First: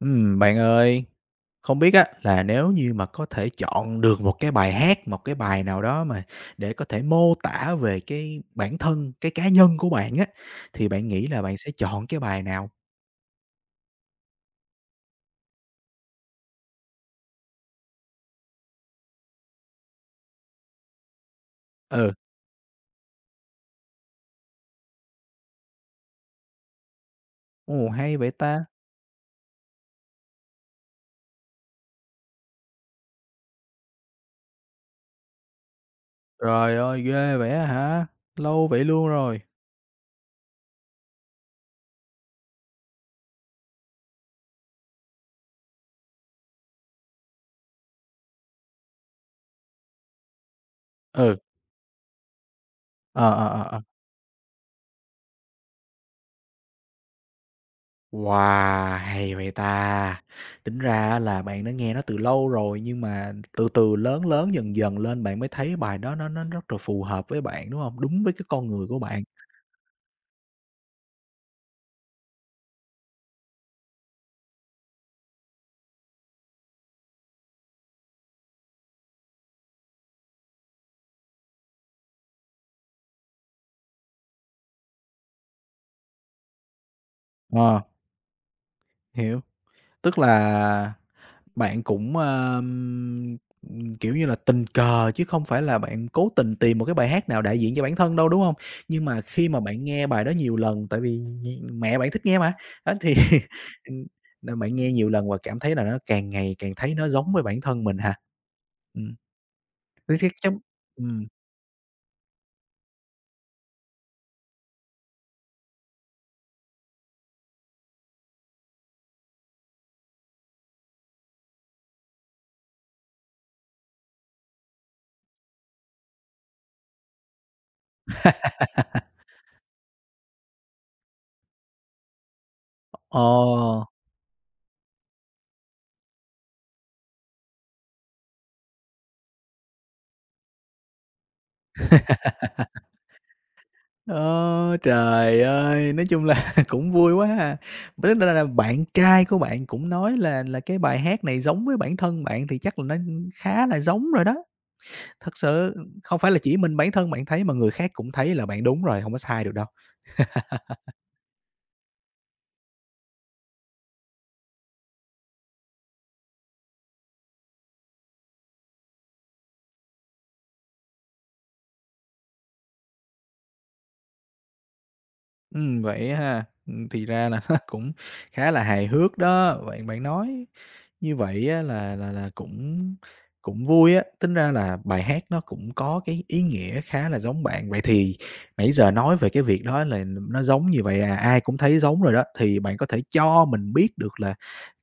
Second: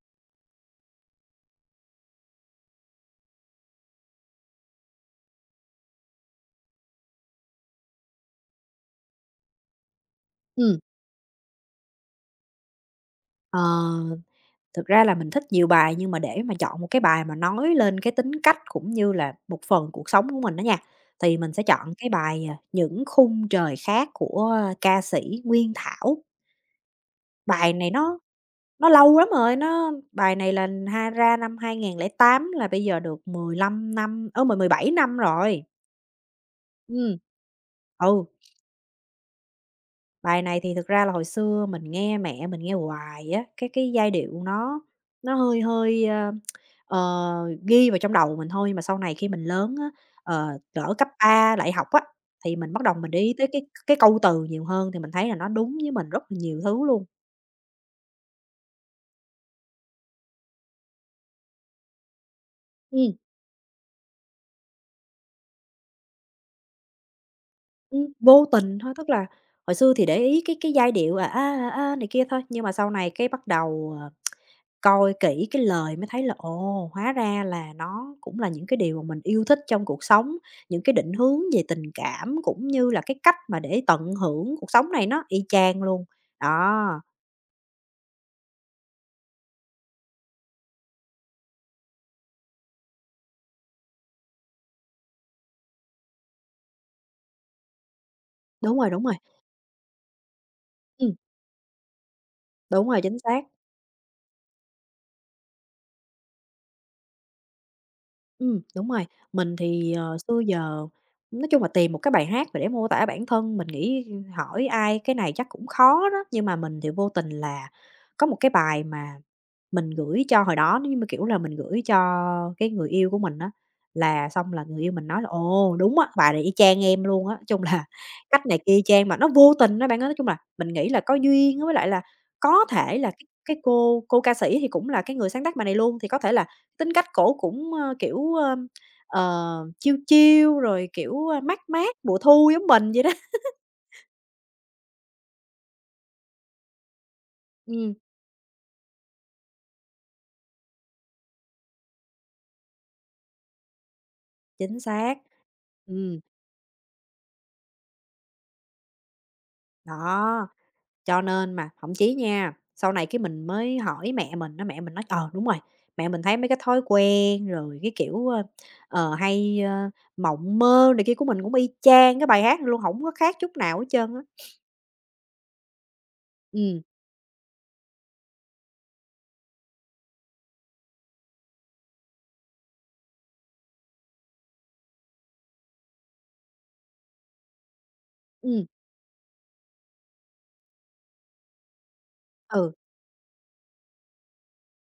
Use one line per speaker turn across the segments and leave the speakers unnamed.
Bạn ơi, không biết á là nếu như mà có thể chọn được một cái bài hát, một cái bài nào đó mà để có thể mô tả về cái bản thân, cái cá nhân của bạn á,
Ừ,
thì bạn nghĩ là bạn sẽ chọn cái bài nào?
ờ, thực ra là mình thích nhiều bài nhưng mà để mà chọn một cái bài mà nói lên cái tính cách cũng như là một phần cuộc sống của mình đó nha, thì mình sẽ chọn cái
Ừ,
bài, "Những khung trời khác" của ca sĩ Nguyên Thảo. Bài
ồ,
này
hay
nó
vậy ta!
nó lâu lắm rồi, nó bài này là ra năm 2008, là bây giờ được 15 năm, mười mười bảy năm rồi.
Trời ơi,
Ừm.
ghê vậy á hả?
Ừ.
Lâu vậy luôn rồi.
Bài này thì thực ra là hồi xưa mình nghe mẹ mình nghe hoài á, cái giai điệu nó hơi hơi, ờ, ghi vào trong đầu mình thôi, mà sau này khi mình lớn á, ờ, cỡ cấp
Ừ,
3 lại học á, thì mình bắt đầu mình để
ờ,
ý tới
ờ, ờ,
cái
ờ.
cái câu từ nhiều hơn, thì mình thấy là nó đúng với mình rất là nhiều thứ luôn.
Wow, hay vậy ta! Tính ra á là bạn đã nghe nó từ lâu rồi, nhưng
Ừm,
mà từ từ lớn lớn dần dần lên bạn mới thấy bài đó nó rất là phù hợp với bạn, đúng không? Đúng với
vô
cái con
tình
người
thôi,
của
tức
bạn.
là hồi xưa thì để ý cái giai điệu, à, a, à, a này kia thôi, nhưng mà sau này cái bắt đầu, coi kỹ cái lời mới thấy là, ồ, hóa ra là nó cũng là những cái điều mà mình yêu thích trong cuộc sống, những cái định hướng về tình cảm cũng như là cái cách mà để tận hưởng cuộc sống này nó y chang luôn. Đó,
Ờ, hiểu. Tức là bạn cũng, kiểu như là, tình cờ chứ không phải là bạn cố tình tìm một cái bài hát nào đại diện cho bản thân đâu, đúng không?
đúng rồi, đúng
Nhưng
rồi,
mà khi mà bạn nghe bài đó nhiều lần, tại
ừm,
vì nh mẹ bạn thích nghe mà,
đúng
đó,
rồi,
thì,
chính xác,
ừm, nên bạn nghe nhiều lần và cảm thấy là nó càng ngày càng thấy nó giống với bản thân mình hả?
đúng
Ừ.
rồi. Mình thì,
Thế thế
xưa
chắc
giờ
ừm.
nói chung là tìm một cái bài hát mà để mô tả bản thân, mình nghĩ hỏi ai cái này chắc cũng khó đó, nhưng mà mình thì vô tình là có một cái bài mà mình gửi cho hồi đó nhưng mà, kiểu là, mình gửi cho cái người yêu của mình á, là xong là người yêu mình nói là "Ồ, đúng á, bài này y chang em luôn á." Nói chung là cách này kia y chang, mà nó vô tình á bạn ơi, nói chung là mình nghĩ là có duyên á, với lại là có thể là cái
Ờ.
cái cô cô ca sĩ thì cũng là cái người sáng tác bài này luôn, thì có thể là tính cách cổ cũng, kiểu, ờ, chill chill rồi, kiểu, mát mát mùa thu, giống mình vậy đó.
Ơ, trời ơi! Nói chung là cũng vui quá ha.
Ừm,
Tức là bạn trai của bạn cũng nói là cái bài hát này giống với bản thân bạn thì chắc là nó khá là giống rồi đó.
chính xác.
Thật sự không
Ừm,
phải là chỉ mình bản thân bạn thấy mà người khác cũng thấy là bạn đúng rồi, không có sai được đâu.
đó. Cho nên mà thậm chí nha, sau này cái mình mới hỏi mẹ mình á, mẹ mình nói: "Ờ, đúng rồi, mẹ mình thấy mấy cái thói quen rồi cái kiểu, hay, mộng mơ này kia của mình cũng y chang cái bài hát này luôn, không có khác chút nào hết trơn á."
Vậy ha.
Ừ,
Thì ra là nó cũng khá là hài hước đó. Bạn bạn nói như vậy á là cũng cũng vui á, tính ra là bài hát nó cũng có cái ý nghĩa khá là giống bạn. Vậy thì
ừ,
nãy giờ nói về cái việc đó là nó giống như vậy à, ai cũng thấy giống rồi đó, thì
ừ.
bạn có thể cho mình biết được là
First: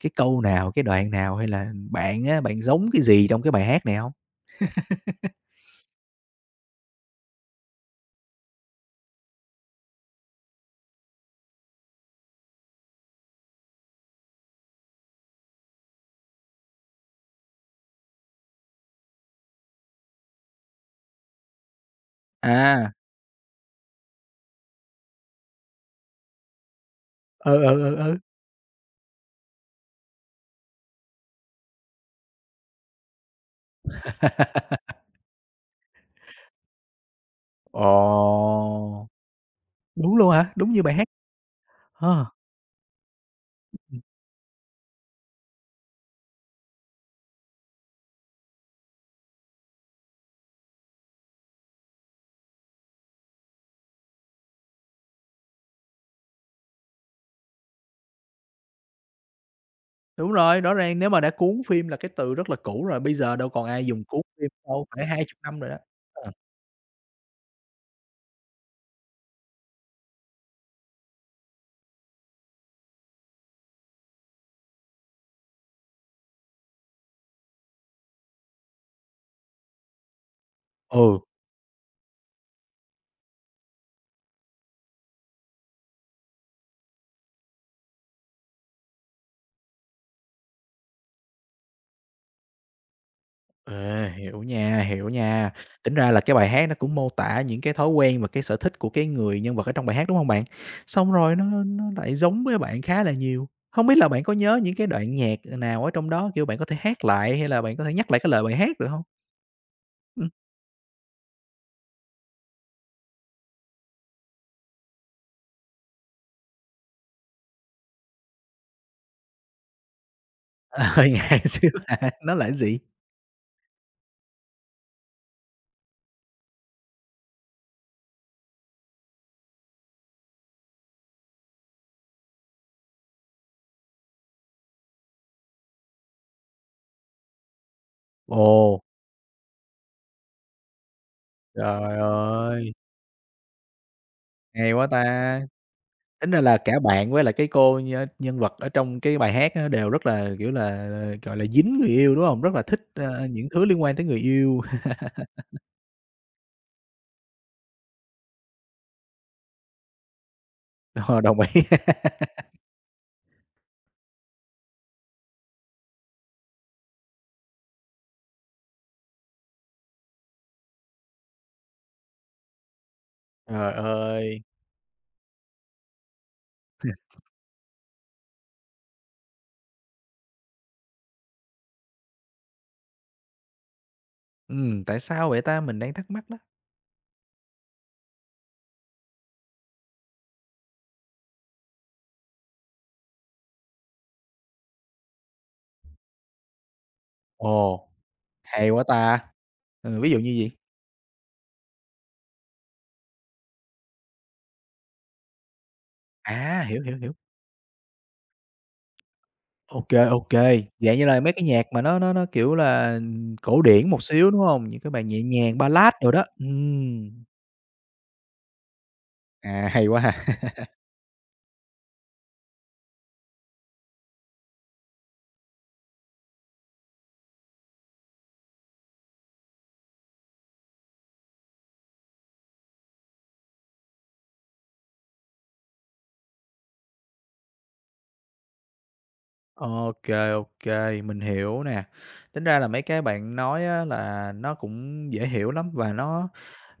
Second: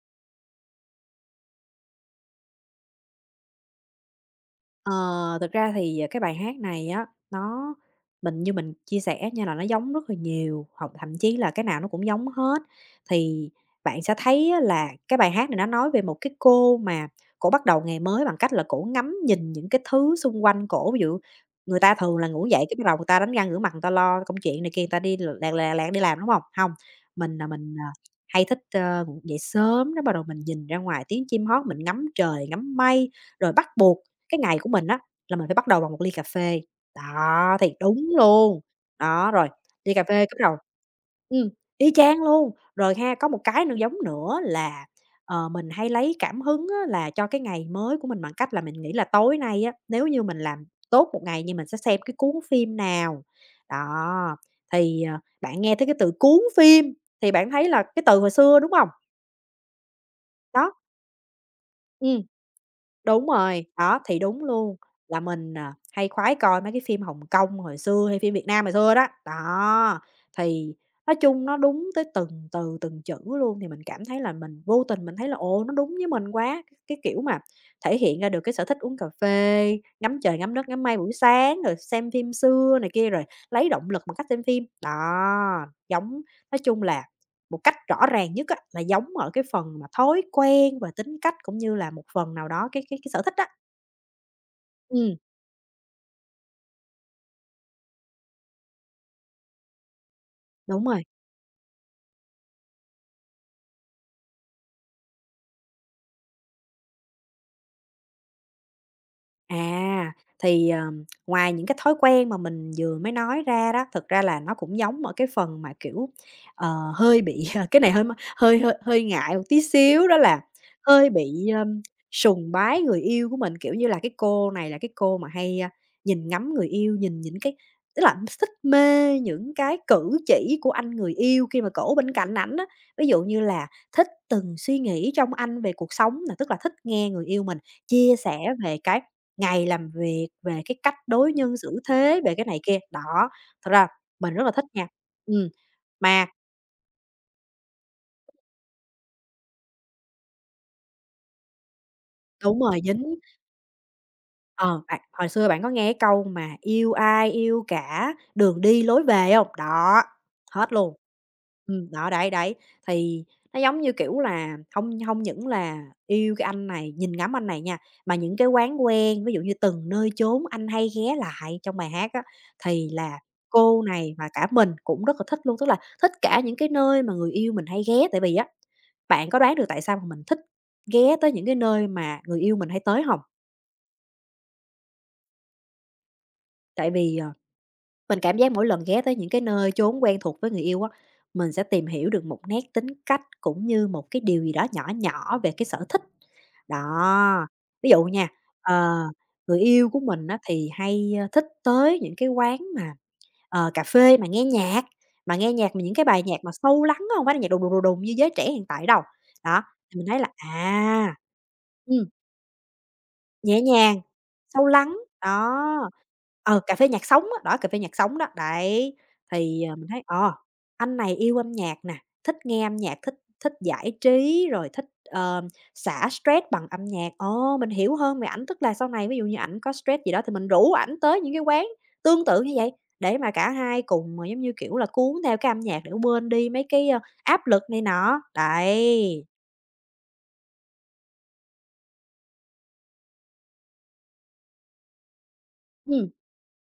cái câu nào, cái đoạn nào hay là bạn á, bạn giống cái gì trong cái bài hát này không?
Ờ, thực ra thì, cái bài hát này á, mình như mình chia sẻ nha, là nó giống rất là nhiều, hoặc thậm chí là cái nào nó cũng giống hết. Thì bạn sẽ thấy á là cái bài hát này nó nói về một cái cô mà cổ bắt đầu ngày mới bằng cách là cổ ngắm nhìn những cái thứ xung quanh cổ. Ví dụ, người ta thường là ngủ dậy cái bắt
À,
đầu người ta đánh răng rửa mặt, người ta lo công chuyện này kia, người ta đi lẹ lẹ lẹ đi làm, đúng không không Mình là
ừ,
mình,
ừ, ừ, ừ.
hay thích, ngủ dậy sớm, đó bắt đầu mình nhìn ra ngoài tiếng chim hót, mình ngắm trời, ngắm mây, rồi bắt buộc cái ngày của mình á, là mình phải bắt đầu bằng một ly cà phê, đó, thì đúng luôn.
Ồ,
Đó, rồi, ly cà phê
đúng
cái
luôn
bắt
hả?
đầu,
Đúng như bài hát?
ừm, y chang
Ờ.
luôn. Rồi ha, có một cái nữa giống
Ừm,
nữa là, mình hay lấy cảm hứng á là cho cái ngày mới của mình bằng cách là mình nghĩ là tối nay á, nếu như mình làm tốt một ngày như mình sẽ xem cái cuốn phim nào. Đó, thì, bạn nghe tới cái từ cuốn phim thì bạn thấy là cái từ hồi xưa, đúng hông?
đúng rồi,
Đó,
rõ ràng nếu mà đã cuốn phim là cái
ừm.
từ rất là cũ rồi, bây
Đúng
giờ đâu
rồi,
còn ai
đó,
dùng
thì
cuốn
đúng
phim
luôn,
đâu, phải
là
hai chục
mình,
năm rồi đó.
hay
Ờ,
khoái coi mấy cái phim Hồng Kông hồi xưa hay phim Việt Nam hồi xưa đó. Đó, thì nói chung nó đúng tới từng từ, từng chữ luôn, thì mình cảm thấy là mình vô tình mình thấy là, ồ, nó đúng với mình quá. Cái kiểu mà thể hiện ra được cái sở thích uống cà phê, ngắm trời, ngắm đất, ngắm mây buổi
ừ,
sáng, rồi xem phim xưa này kia, rồi lấy động lực bằng cách xem phim. Đó, giống, nói chung là một cách rõ ràng nhất á, là giống ở cái phần mà thói quen và tính cách cũng như là một phần nào đó cái sở thích á.
à, hiểu nha, hiểu
Ừm,
nha. Tính ra là cái bài hát nó cũng mô tả những cái thói quen và cái sở thích của cái người nhân vật ở trong bài hát, đúng hông bạn?
đúng rồi.
Xong rồi nó lại giống với bạn khá là nhiều. Hông biết là bạn có nhớ những cái đoạn nhạc, nào ở trong đó, kiểu, bạn có thể hát lại hay là bạn có thể nhắc lại cái lời bài hát được hông?
À,
Ừm,
thì, ngoài những cái thói quen mà mình vừa mới nói ra đó, thực ra là nó cũng giống ở cái phần mà, kiểu, hơi bị cái này hơi hơi hơi hơi ngại một tí xíu, đó là
ờ,
hơi
ngại
bị,
xíu hả? Nó là
sùng
cái gì?
bái người yêu của mình. Kiểu như là, cái cô này là cái cô mà hay, nhìn ngắm người yêu, nhìn những cái, tức là thích mê những cái cử chỉ của anh người yêu khi mà cổ bên cạnh ảnh á. Ví dụ như là thích từng suy nghĩ trong anh về cuộc sống, là tức là thích nghe người yêu mình chia sẻ về
Ồ,
cái ngày làm việc, về cái cách đối nhân xử
trời
thế, về cái này
ơi,
kia. Đó, thật ra mình rất là thích
hay quá
nha.
ta!
Ừm, mà
Tính ra là cả bạn với lại cái cô nhân nhân vật ở trong cái bài hát á đều rất là, kiểu là, gọi là, dính người yêu, đúng hông? Rất
đúng
là
rồi,
thích, những thứ liên quan tới người yêu.
ờ, bạn hồi xưa bạn có nghe cái câu mà "Yêu ai yêu cả, đường đi lối về" không? Đó, hết luôn.
Ờ, đồng ý.
Đó, đấy, đấy, thì nó giống như, kiểu là, không không những là yêu cái anh này, nhìn ngắm anh này nha, mà những cái quán quen, ví dụ như "Từng nơi chốn anh hay ghé lại" trong bài hát á, thì là
Trời
cô này và
ơi!
cả mình cũng rất là thích luôn. Tức là thích cả những cái nơi mà người yêu mình hay ghé, tại vì á, bạn có đoán được tại sao mà mình thích ghé tới những cái nơi mà người yêu mình hay tới không?
Tại sao vậy ta? Mình đang thắc mắc đó.
Tại vì, mình cảm giác mỗi lần ghé tới những cái nơi chốn quen thuộc với người yêu á, mình sẽ tìm hiểu được một nét tính cách cũng như một cái điều gì đó nhỏ nhỏ về cái sở thích. Đó,
Ồ,
ví dụ nha,
hay quá
ờ,
ta!
người yêu của
Ừ, ví dụ
mình
như
á
gì?
thì hay, thích tới những cái quán mà, cà phê mà nghe nhạc, mà những cái bài nhạc mà
À, hiểu,
sâu
hiểu,
lắng
hiểu.
á, hông phải là nhạc đùng, đùng, đùng, đùng như giới trẻ hiện tại đâu. Đó,
Ô
thì
kê,
mình thấy
ô
là
kê. Dạng như là mấy cái nhạc mà nó
ừ
nó nó, kiểu là,
nhẹ
cổ điển
nhàng,
một xíu, đúng
sâu
hông? Những cái
lắng,
bài nhẹ nhàng,
đó.
ballad đồ đó.
Ờ, cà phê nhạc
Ừm.
sống á, đó, cà phê nhạc sống đó, đấy. Thì,
À,
mình
hay quá
thấy,
ha!
anh này yêu âm nhạc nè, thích nghe âm nhạc, thích thích giải trí, rồi thích, xả stress bằng âm nhạc. Ồ, mình hiểu hơn về ảnh, tức là sau này ví dụ như ảnh có stress gì đó thì mình rủ ảnh tới những cái quán tương tự như vậy, để mà cả hai cùng, giống như, kiểu là, cuốn theo cái âm nhạc để quên đi mấy cái, áp lực này nọ. Đấy.
Ok, ok, mình hiểu nè. Tính ra là mấy cái bạn nói á là nó cũng dễ hiểu lắm và
Ừm,
nó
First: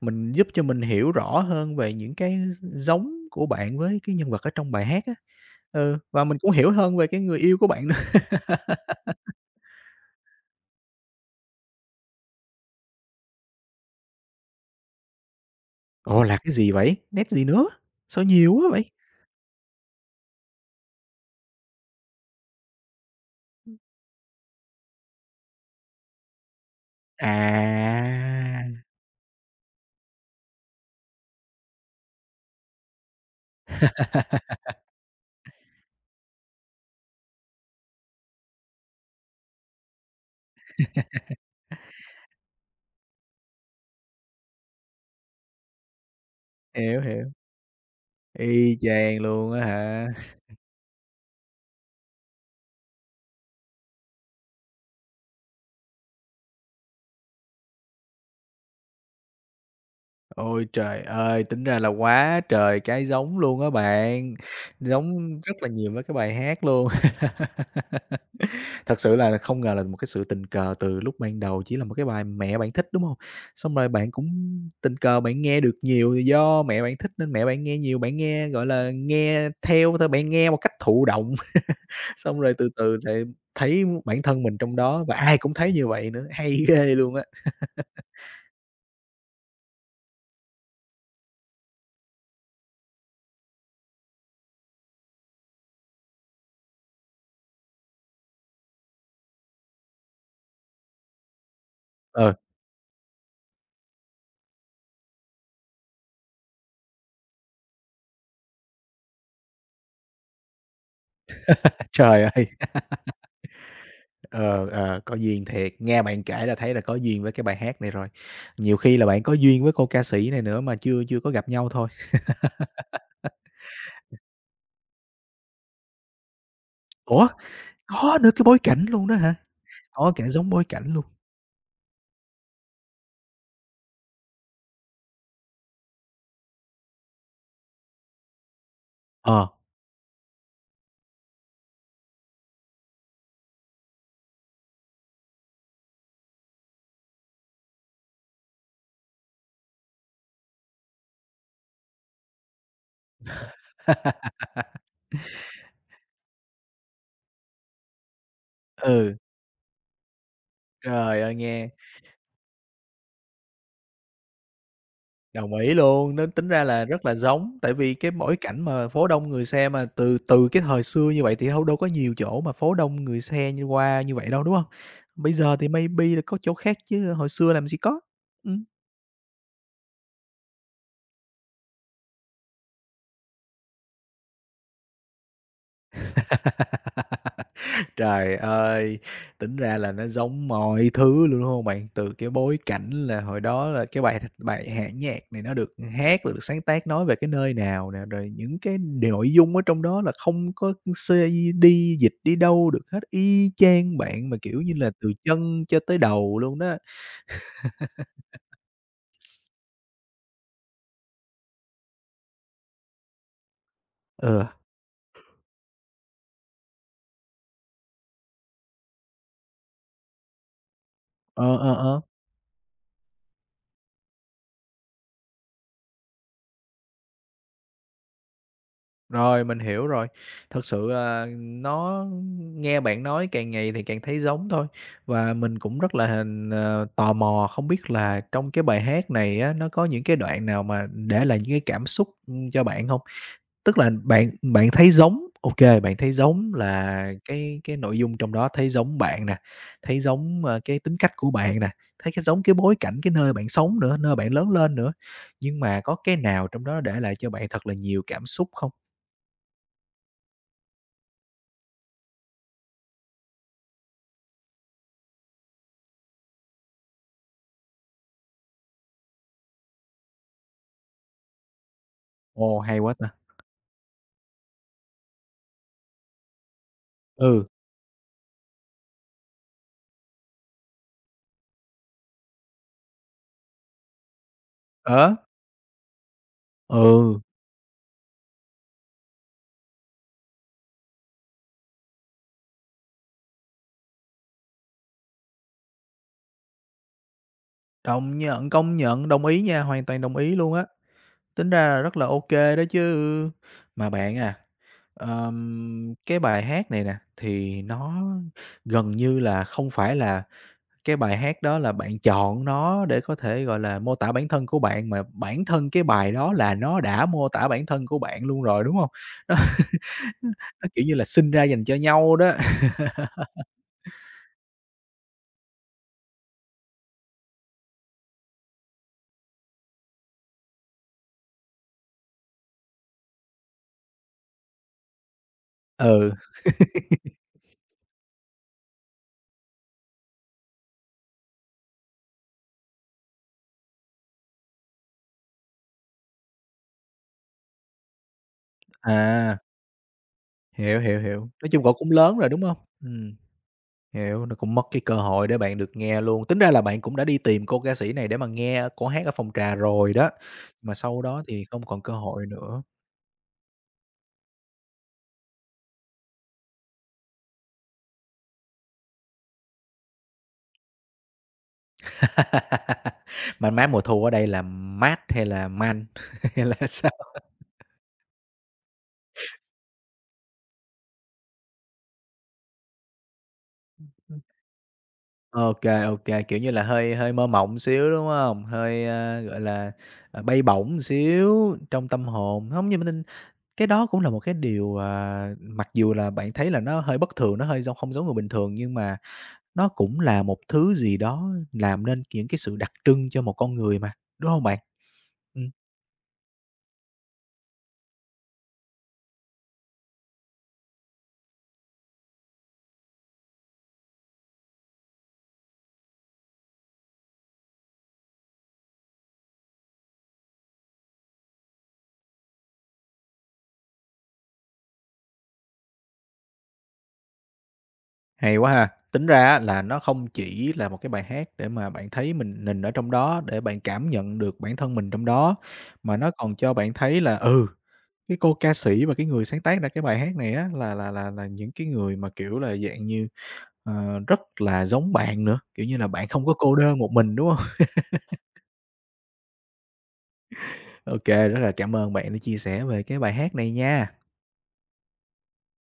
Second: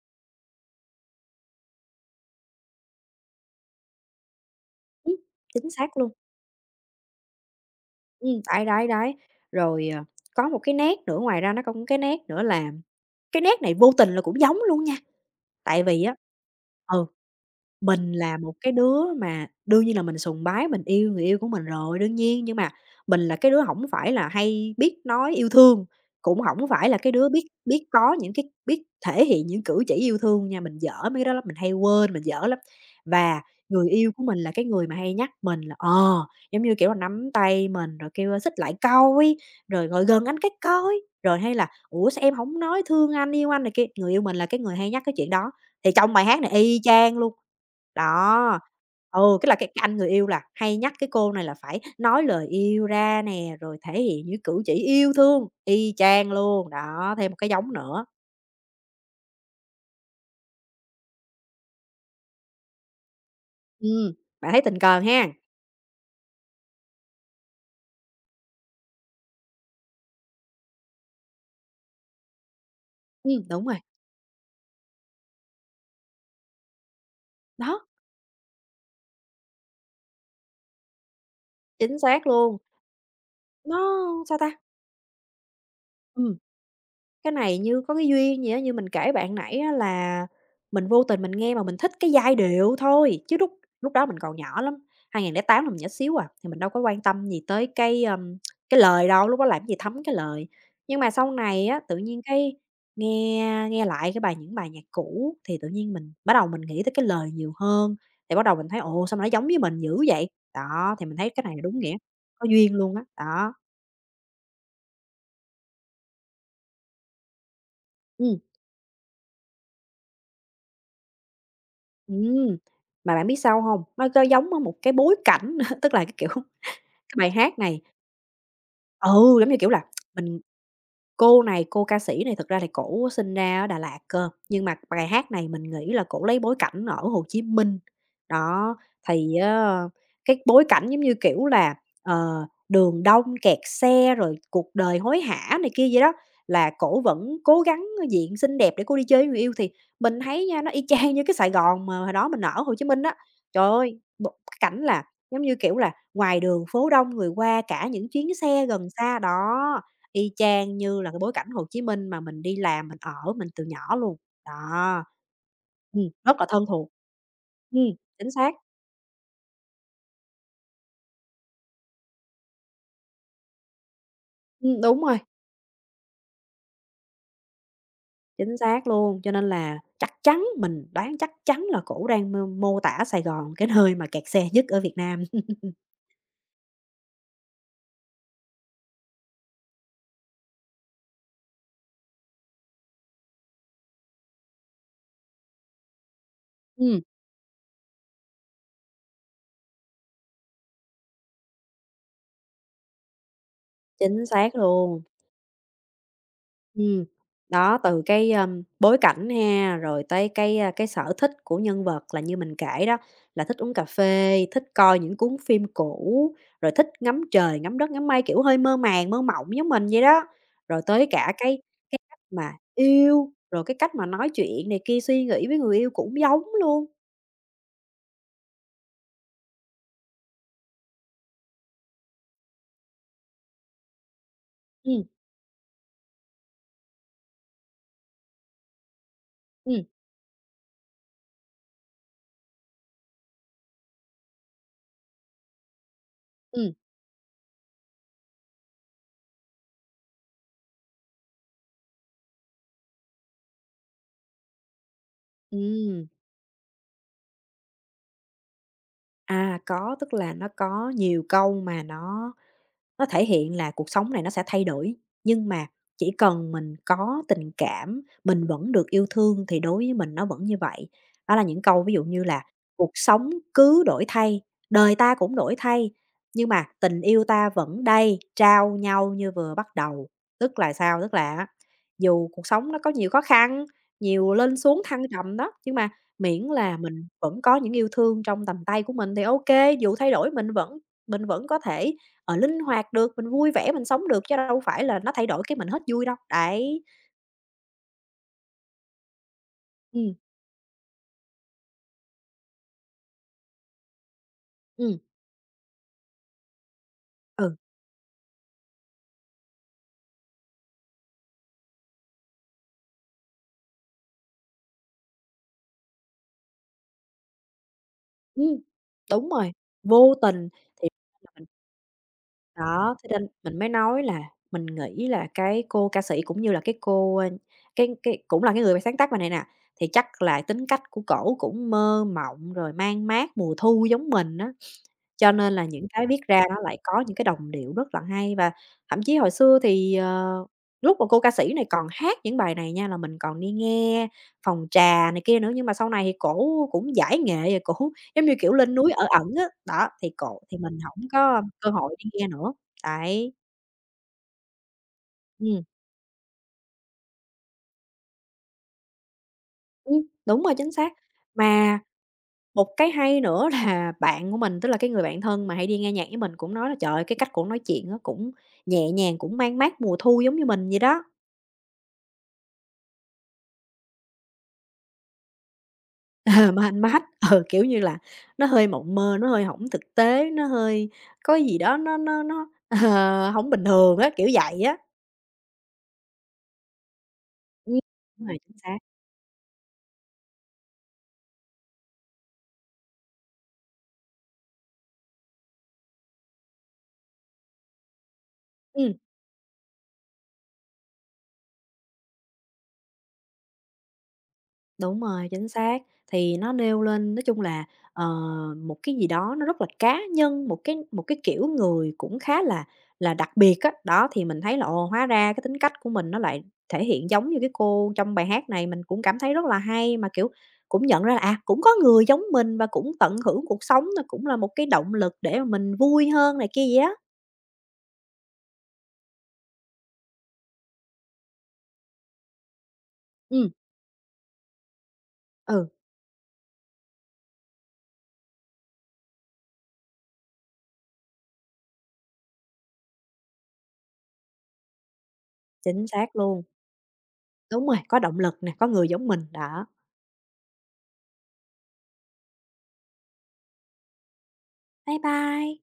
mình giúp cho mình hiểu rõ hơn về những cái giống của bạn với cái nhân vật ở trong bài hát á.
ừm, chính xác
Ừ,
luôn.
và mình cũng hiểu hơn về cái người yêu của bạn nữa.
Đấy, đấy, đấy. Rồi, có một cái nét nữa, ngoài ra nó có một cái nét nữa là cái nét này vô tình là cũng giống luôn nha, tại vì á,
Ồ, là cái gì vậy?
ừ.
Nét gì nữa?
Mình
Sao
là một
nhiều quá
cái
vậy?
đứa mà đương nhiên là mình sùng bái, mình yêu người yêu của mình rồi, đương nhiên, nhưng mà mình là cái đứa hổng phải là hay biết nói yêu thương, cũng hổng phải là cái đứa biết biết có những cái
À,
biết thể hiện những cử chỉ yêu thương nha, mình dở mấy cái đó lắm, mình hay quên, mình dở lắm. Và người yêu của mình là cái người mà hay nhắc mình là, giống như, kiểu là, nắm tay mình rồi kêu, "Xích lại coi", rồi "Ngồi gần anh cái coi", rồi hay là "Ủa, sao em hổng nói thương anh, yêu anh" này kia, người yêu mình là cái người hay nhắc cái chuyện đó. Thì trong bài hát này y
hiểu,
chang
hiểu,
luôn. Đó,
y chang
ừ, cái
luôn
là
á
cái anh
hả?
người yêu là hay nhắc cái cô này là phải nói lời yêu ra nè, rồi thể hiện những cử chỉ yêu thương, y chang luôn, đó, thêm một cái giống nữa.
Ôi trời ơi, tính ra là quá trời cái giống luôn á
Ừm,
bạn,
bạn thấy tình cờ
giống
ha?
rất là nhiều với cái bài hát luôn. Thật sự là không ngờ là một cái sự tình cờ từ lúc ban đầu chỉ là một cái bài mẹ bạn thích, đúng hông?
Đúng
Xong
rồi,
rồi bạn cũng tình cờ bạn nghe được nhiều thì do mẹ bạn thích nên mẹ bạn nghe
đó,
nhiều, bạn nghe, gọi là, nghe theo thôi, bạn nghe một cách thụ động,
chính xác
xong rồi
luôn,
từ từ lại thấy bản
nó sao
thân mình
ta?
trong đó và ai cũng thấy như vậy nữa,
Ừm.
hay ghê luôn á.
Cái này như có cái duyên gì á, như mình kể bạn nãy á là mình vô tình mình nghe mà mình thích cái giai điệu thôi, chứ lúc lúc đó mình còn nhỏ lắm, 2008 là mình nhỏ xíu à, thì mình đâu có quan tâm gì tới cái lời đâu, lúc đó làm gì thấm cái lời. Nhưng mà sau này á, tự nhiên
Ờ,
nghe nghe lại cái bài những bài nhạc cũ thì tự nhiên mình bắt đầu mình nghĩ tới cái lời nhiều hơn, thì bắt đầu mình thấy, ồ, sao mà nó giống với mình dữ vậy? Đó, thì mình thấy cái này là đúng nghĩa,
trời
có
ơi,
duyên luôn á, đó.
ờ, ờ, có duyên thiệt, nghe bạn kể là thấy là có duyên với cái bài hát này rồi.
Ừ.
Nhiều khi là bạn có duyên với cô ca sĩ này nữa mà chưa chưa có gặp nhau thôi.
Ừm, mà bạn biết sao hông? Nó có giống, á, một cái bối cảnh nữa, tức là, cái kiểu, cái
Ủa,
bài hát này,
có nữa cái bối cảnh luôn đó hả?
ừ, giống như, kiểu là,
Có cả
mình
giống bối cảnh luôn.
cô này, cô ca sĩ này thực ra thì cổ sinh ra ở Đà Lạt cơ, nhưng mà bài hát này mình nghĩ là cổ lấy bối cảnh ở Hồ Chí Minh. Đó, thì
Ờ,
á, cái bối cảnh giống như, kiểu là, đường đông kẹt xe rồi cuộc đời hối hả này kia vậy đó, là cổ vẫn cố gắng diện xinh đẹp để cô đi chơi với người yêu, thì mình thấy nha, nó y chang như cái Sài Gòn mà hồi đó mình ở Hồ Chí Minh á. Trời ơi, một cái cảnh là, giống như, kiểu là, ngoài đường phố đông người qua cả những chuyến xe gần
ừ,
xa, đó. Y chang như là cái
trời
bối
ơi,
cảnh Hồ
nghe
Chí Minh mà mình đi làm, mình ở, mình từ nhỏ luôn, đó.
đồng ý luôn, nó
Rất là
tính ra
thân
là
thuộc.
rất là giống, tại
Ừm,
vì cái
chính
bối
xác,
cảnh mà phố đông người xe mà từ từ cái thời xưa như vậy thì hông đâu có nhiều chỗ mà phố đông người xe như qua như vậy đâu, đúng hông?
đúng rồi,
Bây giờ thì maybe là có chỗ khác chứ hồi xưa làm gì có.
chính
Ừm.
xác luôn, cho nên là chắc chắn mình đoán chắc chắn là cổ đang mô mô tả Sài Gòn, cái nơi mà kẹt xe nhất ở Việt Nam.
Trời ơi! Tính ra là nó giống mọi thứ luôn, đúng hông bạn? Từ cái bối cảnh là hồi đó là cái bài bài bản nhạc này nó được hát, được sáng tác
Ừm,
nói về cái nơi nào nè, rồi những cái nội dung ở trong đó là không có CD dịch đi đâu được hết, y chang
chính
bạn mà,
xác
kiểu như là,
luôn.
từ chân cho tới đầu luôn đó.
Ừm, đó, từ cái, bối cảnh ha, rồi tới cái sở thích của nhân vật là như mình kể đó, là thích uống cà phê,
Ừ,
thích coi những cuốn phim cũ, rồi thích ngắm trời, ngắm đất, ngắm mây, kiểu, hơi mơ màng, mơ mộng giống mình vậy đó. Rồi tới cả
ờ,
cái
ờ,
cái
ờ.
cách mà yêu, rồi cái cách mà nói chuyện này kia, suy nghĩ với người yêu cũng giống luôn.
Rồi, mình hiểu rồi. Thật sự, à, nó nghe bạn nói càng ngày thì càng thấy giống thôi,
Ừm,
và mình cũng rất là hình ờ, tò mò không biết là trong cái bài hát này á, nó
ừm,
có những cái đoạn nào mà để lại những cái cảm xúc, cho bạn không? Tức là bạn bạn thấy giống ok, bạn thấy giống
ừm,
là cái nội dung trong đó, thấy giống bạn nè, thấy giống, cái tính cách của bạn nè, thấy cái giống cái bối cảnh, cái nơi bạn sống nữa, nơi bạn lớn lên nữa. Nhưng mà có
ừm.
cái nào trong đó để lại cho bạn thật là nhiều cảm xúc không?
À, có, tức là nó có nhiều câu mà nó thể hiện là cuộc sống này nó sẽ thay đổi, nhưng mà chỉ cần mình có tình cảm, mình vẫn được yêu thương thì đối với mình nó vẫn như vậy. Đó là những câu ví dụ như là
Ồ, hay
"Cuộc
quá ta!
sống cứ đổi thay, đời ta cũng đổi thay, nhưng mà tình yêu
Ừ,
ta vẫn đây, trao nhau như vừa bắt đầu." Tức là sao? Tức là á, dù cuộc sống nó có nhiều khó khăn, nhiều lên xuống thăng
đó,
trầm đó, nhưng mà miễn là mình
ừ,
vẫn có những yêu thương trong tầm tay của mình thì ok, dù thay đổi mình vẫn có thể, linh hoạt được, mình vui vẻ mình sống được chứ đâu phải là nó thay đổi cái mình hết vui đâu. Đấy,
đồng nhận, công nhận, đồng ý nha, hoàn toàn
ừm,
đồng ý luôn á, tính ra là rất là ok kê đó chứ. Mà bạn à,
ừm,
cái bài hát này nè,
ừ,
thì nó gần như là không phải là cái bài hát đó là bạn chọn nó để có thể, gọi là, mô tả bản thân của bạn, mà bản thân cái bài đó là nó đã mô tả bản thân của bạn luôn
ừm,
rồi, đúng không?
đúng rồi, vô
Nó
tình
nó, kiểu
thì
như là, sinh
là
ra
mình
dành cho nhau đó.
đó, thế nên mình mới nói là mình nghĩ là cái cô ca sĩ cũng như là cái cô, cái cũng là cái người mà sáng tác bài này nè, thì chắc là tính cách của cổ cũng mơ mộng rồi man mác mùa thu giống mình á. Cho nên là những cái
Ừ,
viết ra nó lại có những cái đồng điệu rất là hay, và thậm chí hồi xưa thì, lúc mà cô ca sĩ này còn hát những bài này nha là mình còn đi nghe phòng trà này kia nữa, nhưng mà sau này thì cổ cũng giải nghệ rồi, cổ giống như kiểu lên núi ở ẩn
à.
á, đó, thì cổ thì mình
Hiểu, hiểu,
hổng
hiểu.
có
Nói chung
cơ
cậu cũng
hội đi
lớn
nghe
rồi, đúng
nữa.
hông? Ừm,
Đấy,
hiểu, nó cũng mất cái cơ hội để bạn
ừm,
được nghe luôn. Tính ra là bạn cũng đã đi tìm cô ca sĩ này để mà nghe cổ hát ở phòng trà rồi đó,
đúng rồi, chính
mà
xác.
sau đó thì không
Mà
còn cơ hội nữa.
một cái hay nữa là bạn của mình, tức là cái người bạn thân mà hay đi nghe nhạc với mình cũng nói là "Trời ơi, cái cách cổ nói chuyện nó cũng nhẹ nhàng, cũng mang mát mùa thu giống như mình vậy đó."
mà mát mùa thu ở đây là mát hay là man hay
Ờ,
là
man
sao?
mát, ừ, kiểu như là, nó hơi mộng mơ, nó hơi hổng thực tế, nó hơi có gì đó nó, hổng bình thường á, kiểu vậy á.
Ô kê, kiểu như là, hơi hơi mơ mộng
Ừm,
xíu, đúng
đúng rồi,
hông?
chính xác.
Hơi, gọi là, à, bay bổng xíu trong tâm hồn. Hông, nhưng mà cái đó cũng là một cái điều, à, mặc dù là bạn thấy là nó hơi bất thường, nó hơi giống không giống người bình thường, nhưng
Ừm.
mà nó cũng là một thứ gì đó làm nên những cái sự đặc trưng cho một con người mà, đúng không bạn?
Đúng rồi, chính
Ừm,
xác. Thì nó nêu lên nói chung là, ờ, một cái gì đó nó rất là cá nhân, một cái kiểu người cũng khá là đặc biệt á. Đó, thì mình thấy là, ồ, hóa ra cái tính cách của mình nó lại thể hiện giống như cái cô trong bài hát này, mình cũng cảm thấy rất là hay, mà, kiểu, cũng nhận ra là, à, cũng có người giống mình và cũng tận hưởng cuộc sống, nó cũng là một cái động lực để mà mình vui hơn này kia gì á.
hay quá ha! Tính ra á là nó không chỉ là một cái bài hát để mà bạn thấy mình ở trong đó, để
Ừm,
bạn cảm nhận được bản thân mình trong đó,
ừ,
mà nó còn cho bạn thấy là, ừ, cái cô ca sĩ và cái người sáng tác ra cái bài hát này á là những cái người mà, kiểu là, dạng như ờ, rất là giống bạn nữa, kiểu như
chính
là, bạn
xác
không có
luôn.
cô đơn một mình, đúng không?
Đúng rồi, có động lực nè, có người giống mình, đó.
OK, rất là cảm ơn bạn đã chia sẻ về cái bài hát này nha.
Bye bye.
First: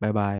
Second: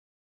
Bye bye.